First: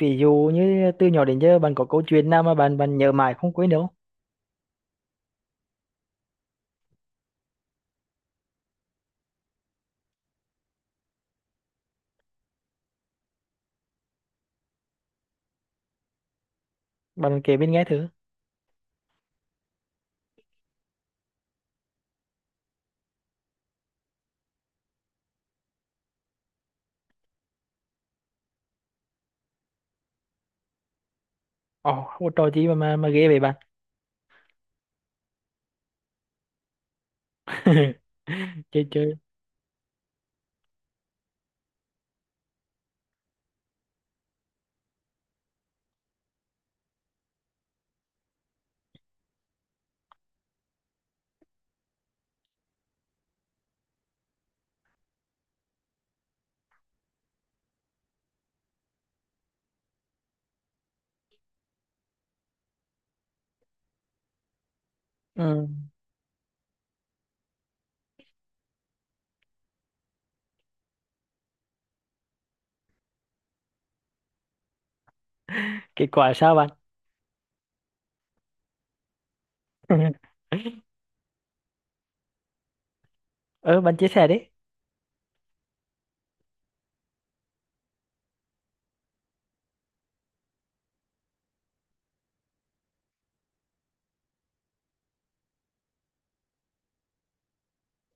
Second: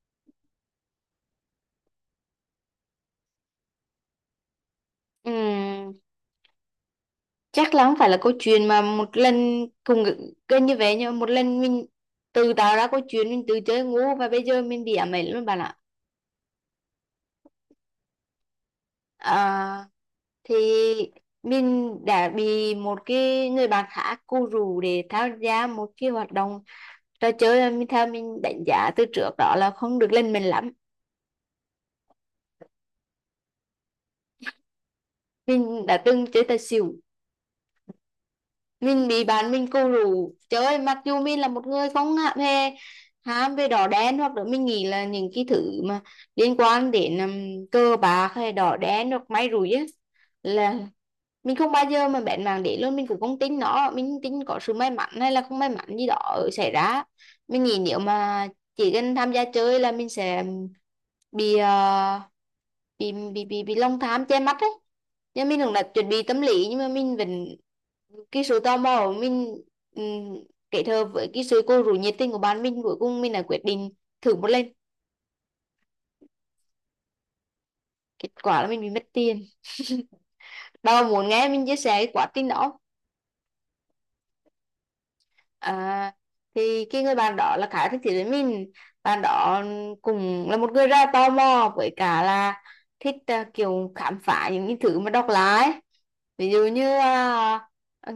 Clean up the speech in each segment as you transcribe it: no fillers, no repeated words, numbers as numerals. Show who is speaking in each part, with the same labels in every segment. Speaker 1: Ví dụ như từ nhỏ đến giờ bạn có câu chuyện nào mà bạn bạn nhớ mãi không quên đâu?
Speaker 2: Ừm, chắc là không phải là câu chuyện mà một lần cùng gần như vậy, nhưng mà một lần mình tự tạo ra câu chuyện, mình tự chơi ngu và bây giờ mình bị ám ảnh luôn bạn ạ.
Speaker 1: Bạn kể bên nghe thử.
Speaker 2: à, thì mình đã bị một cái người bạn khác cô rủ để tham gia một cái hoạt động, trò chơi mà mình theo mình đánh giá từ trước đó là không được lên mình lắm.
Speaker 1: Ồ, không có trò gì mà mà ghê vậy bạn?
Speaker 2: Mình đã từng chơi tài xỉu.
Speaker 1: Chơi
Speaker 2: Mình
Speaker 1: chơi.
Speaker 2: bị bạn mình cù rủ trời ơi, mặc dù mình là một người không hề ham về đỏ đen, hoặc là mình nghĩ là những cái thứ mà liên quan đến cờ bạc hay đỏ đen hoặc may rủi á, là mình không bao giờ mà bén mảng để luôn. Mình cũng không tin nó, mình tin có sự may mắn hay là không may mắn gì đó xảy ra. Mình nghĩ nếu mà chỉ cần tham gia chơi là mình sẽ bị bị lòng tham che mắt ấy. Nhưng mình
Speaker 1: Ừ.
Speaker 2: cũng đã chuẩn bị tâm lý nhưng mà mình vẫn cái sự tò mò của mình, um, kết hợp với cái sự cô rủ nhiệt tình của bạn mình, cuối cùng mình đã quyết định thử một lần.
Speaker 1: Kết quả sao bạn?
Speaker 2: Kết quả là mình bị mất tiền. Bà có muốn nghe mình chia sẻ cái quá trình đó không?
Speaker 1: Ờ, bạn chia sẻ đi.
Speaker 2: À, thì cái người bạn đó là khá thích thú với mình. Bạn đó cũng là một người rất là tò mò, với cả là thích kiểu khám phá những cái thứ mà độc lạ ấy. Ví dụ như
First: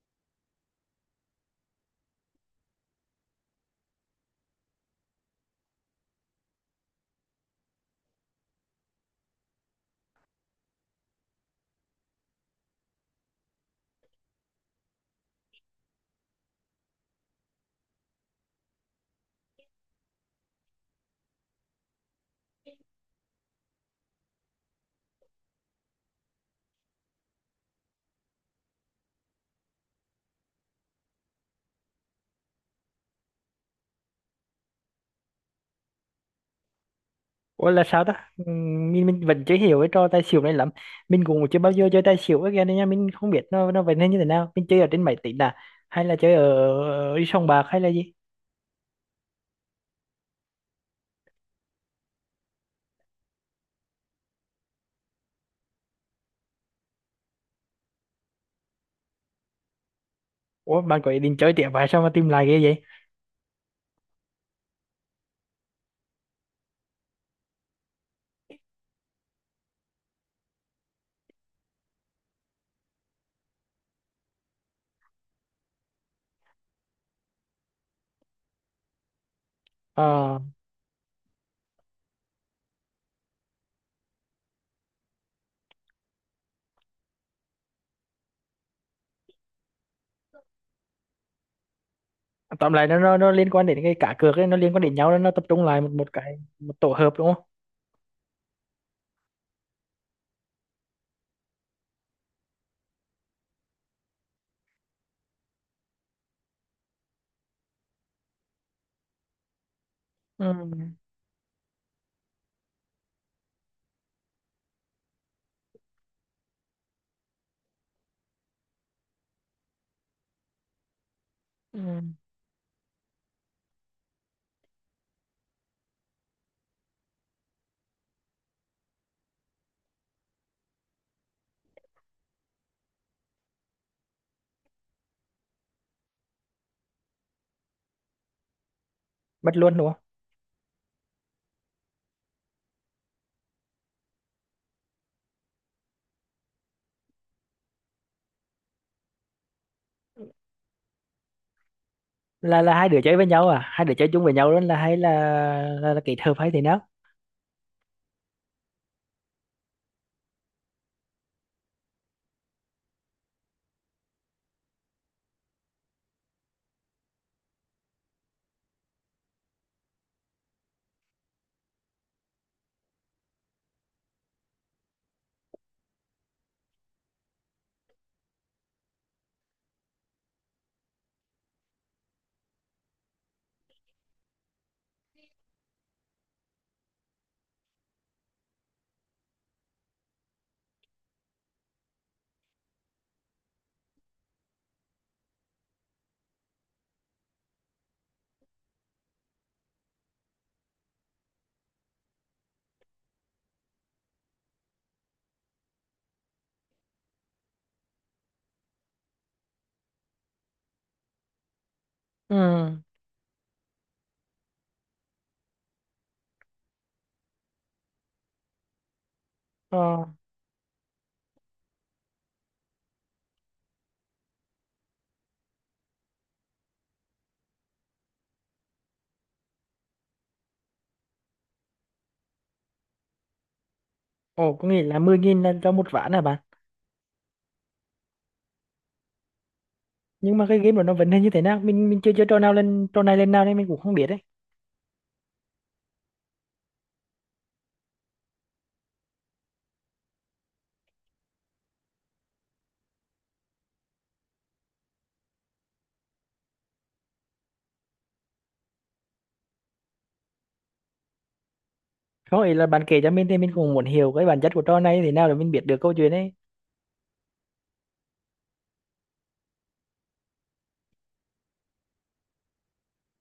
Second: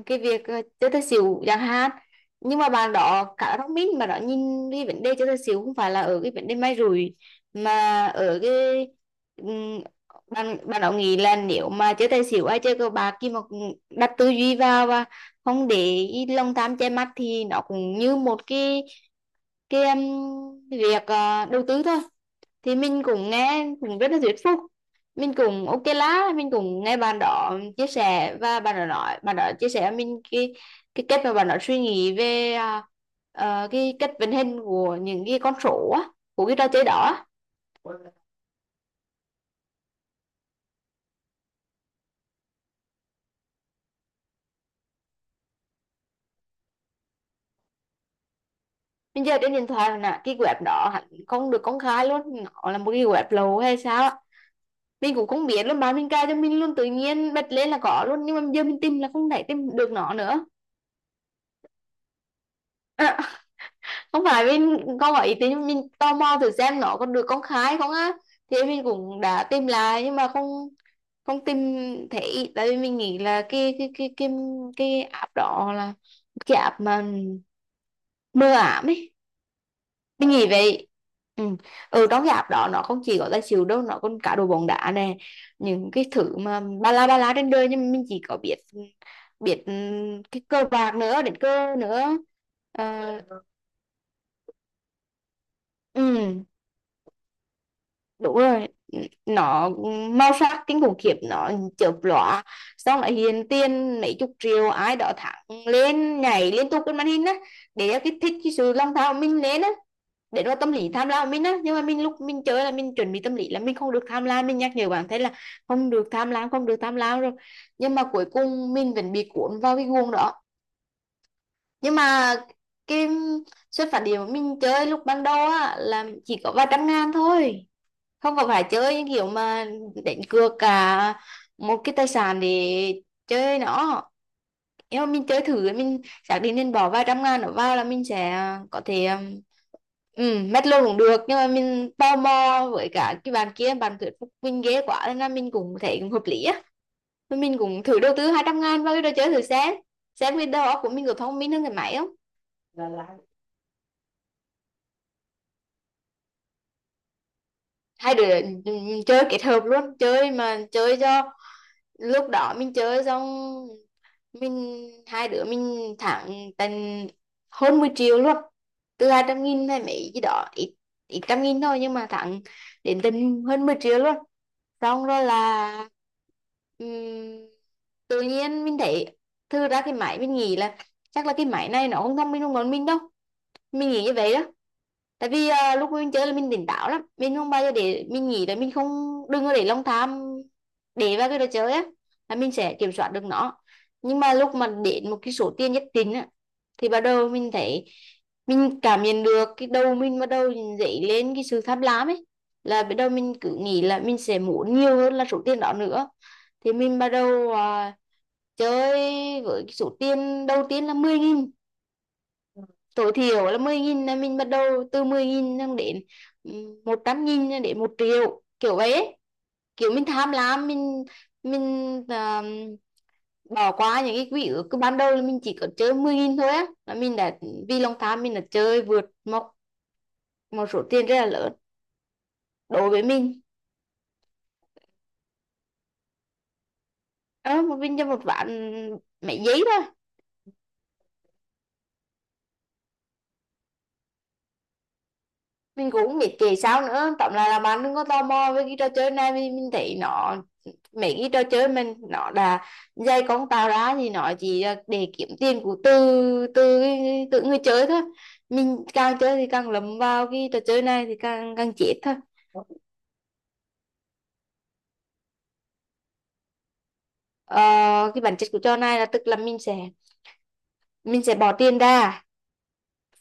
Speaker 2: cái việc chơi tài xỉu chẳng hạn. Nhưng mà bạn đó khá là thông minh, mà đó nhìn cái vấn đề chơi tài xỉu không phải là ở cái vấn đề may rủi, mà ở cái ừm, bạn bạn đó nghĩ là nếu mà chơi tài xỉu hay chơi cờ bạc, khi mà đặt tư duy vào và không để ý lòng tham che mắt, thì nó cũng như một cái việc đầu tư thôi. Thì mình cũng nghe cũng rất là thuyết phục, mình cũng ok lá, mình cũng nghe bạn đó chia sẻ, và bạn đó nói, bạn đó chia sẻ với mình cái cách mà bạn đó suy nghĩ về cái cách vận hành của những cái con số á, của cái trò chơi đó á.
Speaker 1: Ủa là sao ta? Mình vẫn chưa hiểu cái trò tài xỉu này lắm. Mình cũng chưa bao giờ chơi tài xỉu, cái game này nha, mình không biết nó vậy nên như thế nào. Mình chơi ở trên máy tính à, hay là chơi ở sòng bạc hay là gì?
Speaker 2: Mình giờ trên điện thoại là cái web đó hẳn không được công khai luôn, nó là một cái web lậu hay sao mình cũng không biết luôn. Bạn mình cài cho mình luôn, tự nhiên bật lên là có luôn, nhưng mà giờ mình tìm là không thể tìm được nó nữa.
Speaker 1: Ủa bạn có ý định chơi tiếp vậy sao mà tìm lại ghê vậy?
Speaker 2: Không phải mình không có ý tính, mình tò mò thử xem nó có được công khai không á. Thì mình cũng đã tìm lại nhưng mà không không tìm thấy, tại vì mình nghĩ là cái cái app đó là cái app mà mờ ảm ấy. Cái
Speaker 1: Ờ.
Speaker 2: gì vậy? Ừ. Ừ, đóng dạp đó nó không chỉ có là chịu đâu, nó còn cả đồ bóng đá nè. Những cái thứ mà ba la trên đời, nhưng mà mình chỉ có biết biết cái cờ bạc nữa, đến cơ nữa.
Speaker 1: Tóm
Speaker 2: Ờ,
Speaker 1: lại nó nó liên quan đến cái cá cược ấy, nó liên quan đến nhau nên nó tập trung lại một một cái,
Speaker 2: ừ.
Speaker 1: một tổ hợp đúng không?
Speaker 2: Đúng rồi, nó màu sắc kinh khủng khiếp, nó chớp lóa, xong lại hiện tiền mấy chục triệu ai đó thẳng lên nhảy liên tục trên màn hình á, để kích thích cái sự lòng tham của mình lên á, để
Speaker 1: Ừ.
Speaker 2: nó tâm lý tham lam của mình á. Nhưng mà mình lúc mình chơi là mình chuẩn bị tâm lý là mình không được tham lam, mình nhắc nhở bản thân là không được tham lam, không được tham lam rồi, nhưng mà cuối cùng mình vẫn bị cuốn vào cái guồng đó. Nhưng
Speaker 1: Ừ.
Speaker 2: mà cái xuất phát điểm của mình chơi lúc ban đầu á là chỉ có vài trăm ngàn thôi, không có phải chơi những kiểu mà đánh cược cả một cái tài sản để chơi nó. Nếu mà mình chơi thử, mình xác định mình bỏ vài trăm ngàn nó vào là mình sẽ có thể
Speaker 1: Mất luôn đúng không?
Speaker 2: ừ, mất luôn cũng được, nhưng mà mình tò mò với cả cái bạn kia bạn thuyết phục mình ghê quá nên là mình cũng thấy cũng hợp lý á. Thôi mình cũng thử đầu tư 200.000 vào cái đồ chơi thử xem cái đầu óc của mình có thông minh hơn cái máy không.
Speaker 1: Là là hai đứa chơi với nhau à, hai đứa chơi chung với nhau luôn, là hay là là kết hợp hay thế nào?
Speaker 2: Hai đứa, ừ, ừ, chơi kết hợp luôn, chơi mà chơi cho lúc đó mình chơi xong mình hai đứa mình thắng tận hơn 10 triệu luôn. Từ 200.000 hay mấy gì đó, ít ít trăm nghìn thôi, nhưng mà thắng đến tận hơn 10 triệu luôn. Xong rồi là ừm, tự nhiên mình thấy thư ra cái máy, mình nghĩ là chắc là cái máy này nó không thông minh hơn bọn mình đâu, mình nghĩ như vậy đó. Tại vì lúc mình chơi là mình tỉnh táo lắm, mình không bao giờ để mình nghĩ là mình không, đừng có để lòng tham để vào cái đồ chơi á, là mình sẽ kiểm soát được nó. Nhưng mà lúc mà đến một cái số tiền nhất định á, thì bắt đầu mình thấy mình cảm nhận được cái đầu mình bắt đầu dậy lên cái sự tham lam ấy, là bắt đầu mình cứ nghĩ là mình sẽ muốn nhiều hơn là số tiền đó nữa. Thì mình bắt đầu chơi với cái số tiền đầu tiên là 10.000.
Speaker 1: Ừ.
Speaker 2: Tối thiểu là 10.000, là mình bắt đầu từ 10.000 xong đến ừ, 100.000 cho đến 1 triệu kiểu vậy ấy.
Speaker 1: Ờ.
Speaker 2: Kiểu mình tham lam, mình à, bỏ qua những cái quỹ ước, cứ ban đầu là mình chỉ có chơi 10.000 thôi á, là mình đã vì lòng tham mình đã chơi vượt một một số tiền rất là lớn đối với mình.
Speaker 1: Ồ, có nghĩa là mười nghìn là cho một ván à bạn?
Speaker 2: Ờ một mình cho một vạn mấy giấy thôi.
Speaker 1: Nhưng mà cái game của nó vấn đề như thế nào, mình chưa chơi trò nào lên trò này lên nào nên mình cũng không biết đấy.
Speaker 2: Mình cũng không biết kể sao nữa, tóm lại là bạn đừng có tò mò với cái trò chơi này, vì mình thấy nó mấy cái trò chơi mình nó đã dây con tàu ra thì nó chỉ để kiếm tiền của từ từ tự người chơi thôi. Mình càng chơi thì càng lấm vào cái trò chơi này thì càng càng chết thôi.
Speaker 1: Có nghĩa là bạn kể cho mình thì mình cũng muốn hiểu cái bản chất của trò này thế nào để mình biết được câu chuyện ấy.
Speaker 2: Ờ, cái bản chất của trò này là, tức là mình sẽ bỏ tiền ra,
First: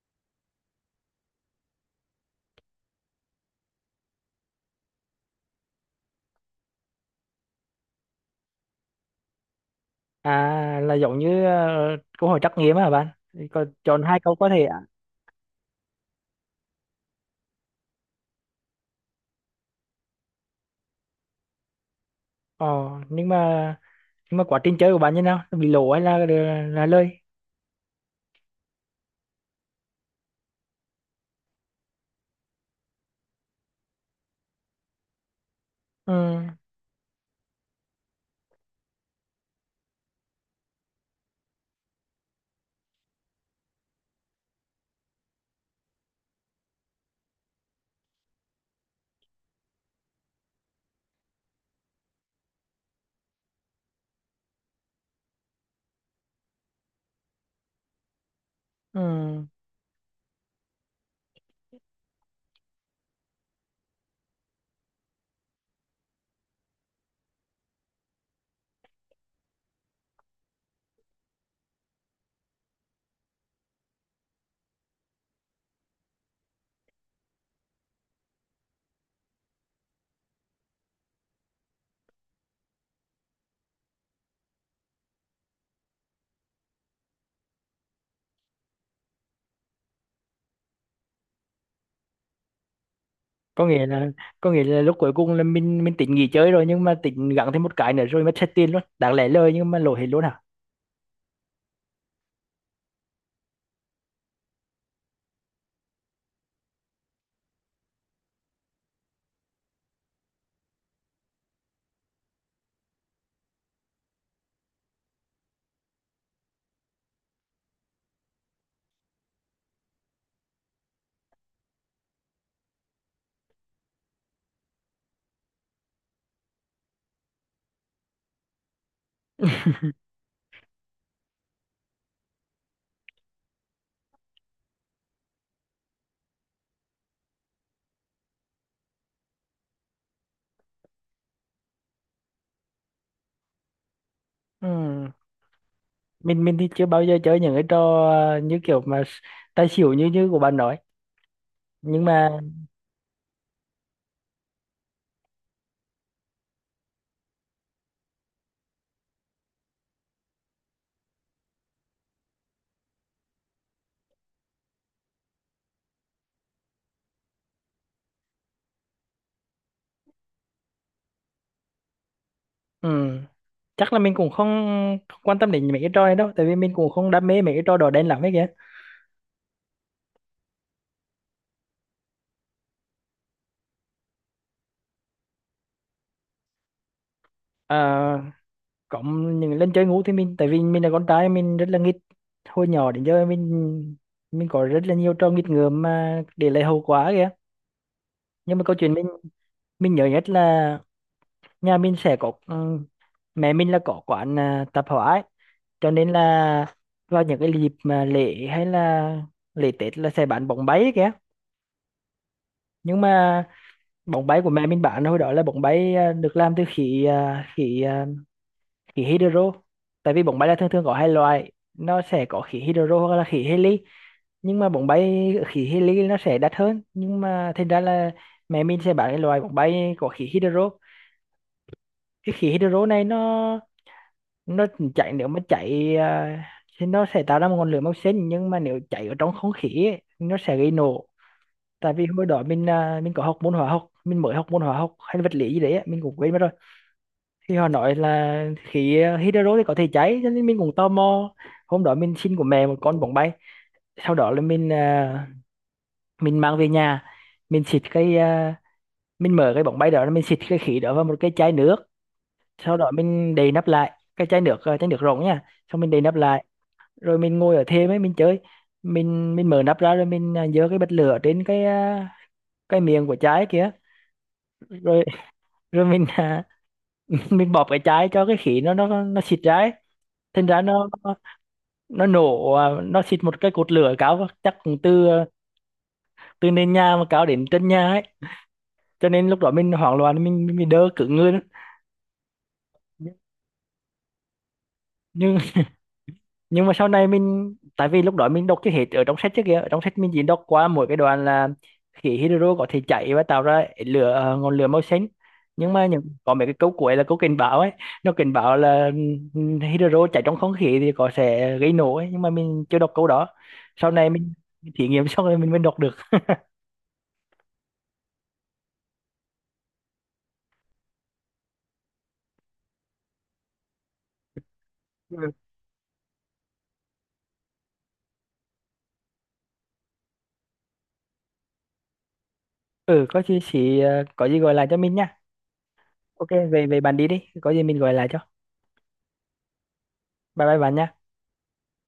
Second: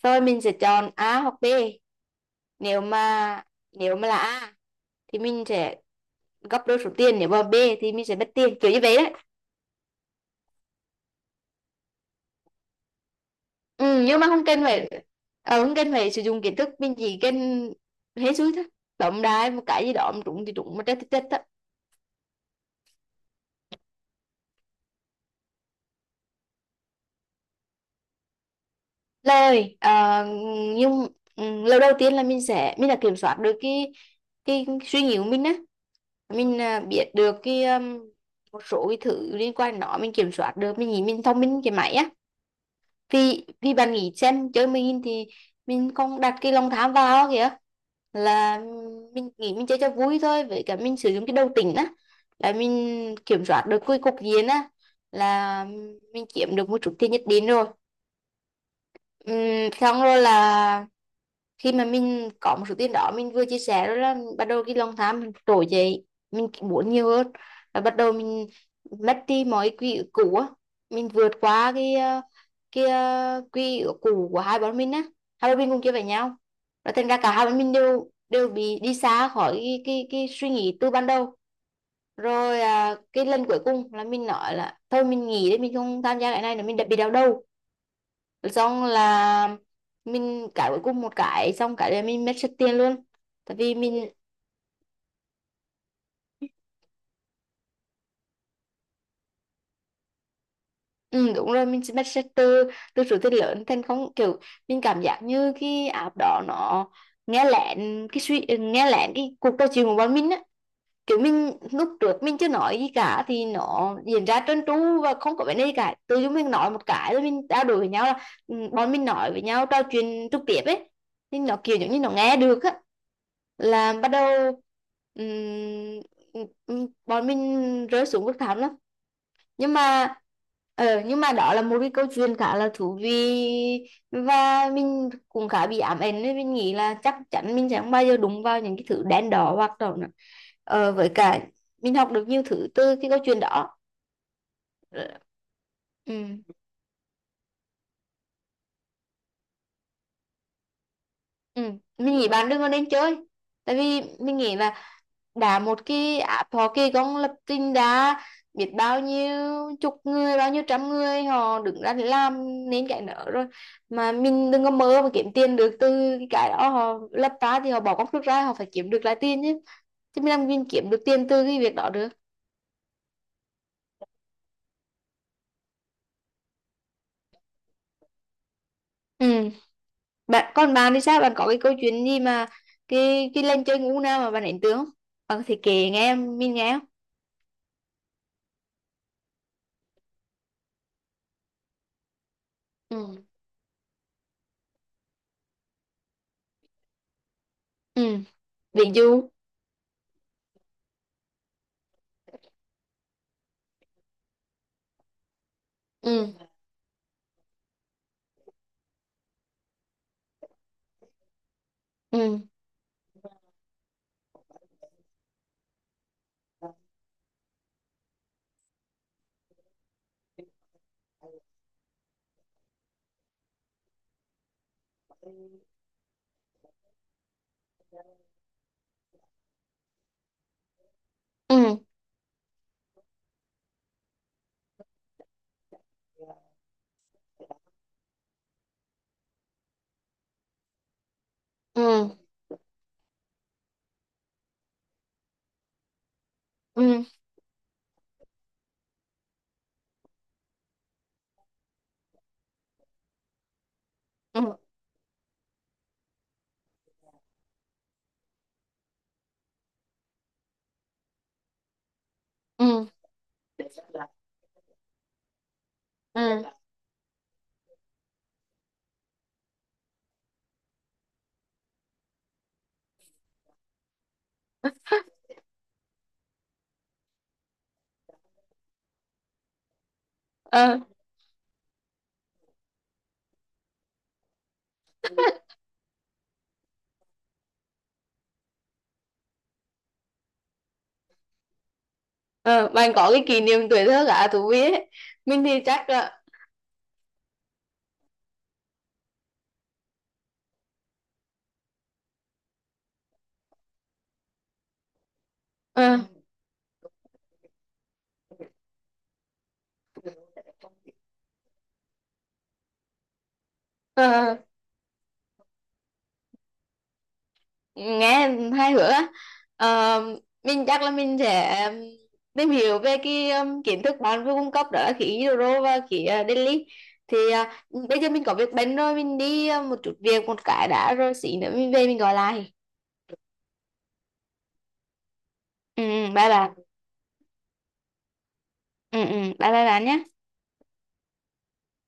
Speaker 2: rồi mình sẽ chọn A hoặc B. Nếu mà nếu mà là A thì mình sẽ gấp đôi số tiền, nếu mà B thì mình sẽ mất tiền kiểu như vậy đấy.
Speaker 1: À, là giống như câu hỏi trắc nghiệm à bạn? Thì còn chọn
Speaker 2: Ừ,
Speaker 1: hai
Speaker 2: nhưng mà
Speaker 1: câu
Speaker 2: không
Speaker 1: có
Speaker 2: cần
Speaker 1: thể.
Speaker 2: phải không cần phải sử dụng kiến thức, mình chỉ cần hết sức thôi. Tổng đài một cái gì đó mà trúng thì trúng mà chết thì chết thôi.
Speaker 1: Ờ, nhưng mà nhưng mà quá trình chơi của bạn như nào? Nó bị lỗ hay là lơi?
Speaker 2: Lời nhưng ừ, lời đầu tiên là mình sẽ mình đã kiểm soát được cái suy nghĩ của mình á.
Speaker 1: Ừ.
Speaker 2: Mình biết được cái một số cái thứ liên quan đến nó, mình kiểm soát được, mình nghĩ mình thông minh cái máy á. Vì vì bạn nghĩ xem chơi mình thì mình không đặt cái lòng tham vào kìa, là mình nghĩ mình chơi cho vui thôi, với cả mình sử dụng cái đầu tỉnh á, là mình kiểm soát được cái cục diện á, là mình kiếm được một chút tiền nhất định rồi.
Speaker 1: Ừ.
Speaker 2: Xong rồi là khi mà mình có một số tiền đó mình vừa chia sẻ rồi, là bắt đầu cái lòng tham mình trỗi dậy, mình muốn nhiều hơn, và bắt đầu mình mất đi mọi quỹ ước cũ á. Mình vượt qua cái cái quỹ ước cũ của hai bọn mình á, hai bọn mình cùng chơi với nhau, và thành ra cả hai bọn mình đều đều bị đi xa khỏi cái cái suy nghĩ từ ban đầu. Rồi cái lần cuối cùng là mình nói là thôi mình nghỉ đi, mình không tham gia cái này nữa, mình đã bị đau đầu. Xong là mình cãi cuối cùng một cái, xong cái là mình mất sạch tiền luôn. Tại
Speaker 1: Có
Speaker 2: vì
Speaker 1: nghĩa là
Speaker 2: mình
Speaker 1: có nghĩa là lúc cuối cùng là mình tính nghỉ chơi rồi nhưng mà tính gắng thêm một cái nữa rồi mất hết tiền luôn. Đáng lẽ lời nhưng mà lỗ hết luôn hả?
Speaker 2: ừ, đúng rồi, mình mất sạch từ từ số tiền lớn thành không, kiểu mình cảm giác như cái app đó nó nghe lén cái suy, nghe lén cái cuộc trò chuyện của bọn mình á. Kiểu mình lúc trước mình chưa nói gì cả thì nó diễn ra trơn tru và không có vấn đề gì cả, tự dưng mình nói một cái rồi mình trao đổi với nhau là ừ, bọn mình nói với nhau trò chuyện trực tiếp ấy, thì nó kiểu giống như nó nghe được á, là bắt đầu bọn mình rơi xuống vực thẳm lắm. Nhưng mà nhưng mà đó là một cái câu chuyện khá là thú vị, và mình cũng khá bị ám ảnh, nên mình nghĩ là chắc chắn mình sẽ không bao giờ đụng vào những cái thứ đen đỏ hoặc đó nữa. Ờ, với cả mình học được nhiều thứ từ cái câu chuyện đó.
Speaker 1: Ừ.
Speaker 2: Ờ, ừ.
Speaker 1: Mình thì chưa bao giờ chơi những cái trò như kiểu mà tài xỉu như như của bạn nói.
Speaker 2: Ừ.
Speaker 1: Nhưng
Speaker 2: Mình nghĩ
Speaker 1: mà
Speaker 2: bạn đừng có nên chơi, tại vì mình nghĩ là đã một cái app họ kỳ công lập trình đã biết bao nhiêu chục người bao nhiêu trăm người họ đứng ra để làm nên cái nợ rồi, mà mình đừng có mơ mà kiếm tiền được từ cái đó. Họ lập ra thì họ bỏ công sức ra họ phải kiếm được lại tiền chứ, chứ mình làm mình kiếm được tiền từ cái việc đó được.
Speaker 1: ừ, chắc là mình cũng không, không quan tâm đến mấy cái trò này đâu, tại vì mình cũng không đam mê mấy cái trò đỏ đen lắm ấy kìa.
Speaker 2: Ừ. Bạn còn, bạn thì sao, bạn có cái câu chuyện gì mà cái lần chơi ngủ nào mà bạn ấn tượng không, bạn thì kể nghe em, mình nghe không.
Speaker 1: Ờ, cộng những lần chơi ngủ thì mình, tại vì mình là con trai mình rất là nghịch, hồi nhỏ đến giờ
Speaker 2: Ừ.
Speaker 1: mình có rất là nhiều trò nghịch ngợm mà để lại hậu quả kìa.
Speaker 2: Ừ.
Speaker 1: Nhưng mà câu
Speaker 2: Ví
Speaker 1: chuyện mình
Speaker 2: dụ.
Speaker 1: mình nhớ nhất là nhà mình sẽ có mẹ mình là có quán tạp hóa ấy. Cho nên
Speaker 2: Ừ.
Speaker 1: là vào những cái dịp mà lễ hay là lễ Tết là sẽ bán bóng bay kìa.
Speaker 2: Ừ.
Speaker 1: Nhưng mà bóng bay của mẹ mình bán hồi đó là bóng bay được làm từ khí khí hydro. Tại vì bóng bay là thường thường có hai loại, nó sẽ có khí hydro hoặc là khí heli. Nhưng mà bóng bay khí heli nó sẽ đắt hơn, nhưng mà thành ra là mẹ mình sẽ bán cái loại bóng bay có khí hydro.
Speaker 2: Ừ.
Speaker 1: Cái khí hydro này nó chạy, nếu mà chạy thì nó sẽ tạo ra một ngọn lửa màu xanh, nhưng mà nếu chạy ở trong không khí ấy, nó sẽ gây nổ.
Speaker 2: Ừ.
Speaker 1: Tại vì hồi đó mình có học môn hóa học, mình mới học môn hóa học hay vật lý gì đấy á, mình cũng quên mất rồi.
Speaker 2: Ừ.
Speaker 1: Thì họ nói là khí hydro thì có thể cháy, cho nên mình cũng tò mò. Hôm đó mình xin của mẹ một con bóng bay, sau đó là
Speaker 2: Ừ.
Speaker 1: mình mang về nhà. mình xịt cái à, mình mở cái bóng bay đó, mình xịt cái khí đó vào một cái chai nước. Sau
Speaker 2: Ừ.
Speaker 1: đó mình đậy nắp lại cái chai nước chai nước rỗng nha. Xong mình đậy nắp
Speaker 2: Ừ.
Speaker 1: lại, rồi mình ngồi ở thêm ấy mình chơi. Mình mở nắp ra rồi giơ cái bật lửa trên cái cái miệng của chai kia. Rồi rồi mình à, mình bóp cái chai cho cái khí nó nó xịt ra ấy. Thành ra
Speaker 2: Ờ.
Speaker 1: nó nổ nó xịt một cái cột lửa cao, chắc cũng từ từ nền nhà mà cao đến chân nhà ấy. Cho nên lúc đó mình hoảng loạn, mình đỡ cứng người lắm.
Speaker 2: Ờ bạn có
Speaker 1: nhưng
Speaker 2: cái kỷ niệm tuổi thơ cả thú vị ấy.
Speaker 1: nhưng
Speaker 2: Mình thì chắc là
Speaker 1: mà sau này mình, tại vì lúc đó mình đọc chưa hết ở trong sách, trước kia ở trong sách mình chỉ đọc qua mỗi cái đoạn là khí hydro có thể cháy và tạo ra lửa ngọn lửa màu xanh, nhưng mà
Speaker 2: ờ.
Speaker 1: những có mấy cái câu cuối là câu cảnh báo ấy. Nó cảnh báo là ừ, hydro cháy trong không khí thì có sẽ gây nổ ấy, nhưng mà mình chưa đọc câu đó. Sau này mình
Speaker 2: Ờ
Speaker 1: thí nghiệm xong rồi mình mới đọc được.
Speaker 2: nghe hai hứa á. Ờ, mình chắc là mình sẽ tìm hiểu về cái kiến thức bạn vừa cung cấp, đó là khí
Speaker 1: Ừ.
Speaker 2: Euro và khí Delhi. Thì bây giờ mình có việc bận rồi, mình đi một chút việc một cái đã, rồi xí nữa mình về mình gọi lại.
Speaker 1: Ừ, có gì chỉ có gì gọi lại cho mình nha.
Speaker 2: Ừ ừ,
Speaker 1: OK,
Speaker 2: bye bye.
Speaker 1: về về bạn đi đi, có gì mình gọi lại cho.
Speaker 2: Ừ ừ, bye bye bạn nhé.
Speaker 1: Bye bye bạn nha.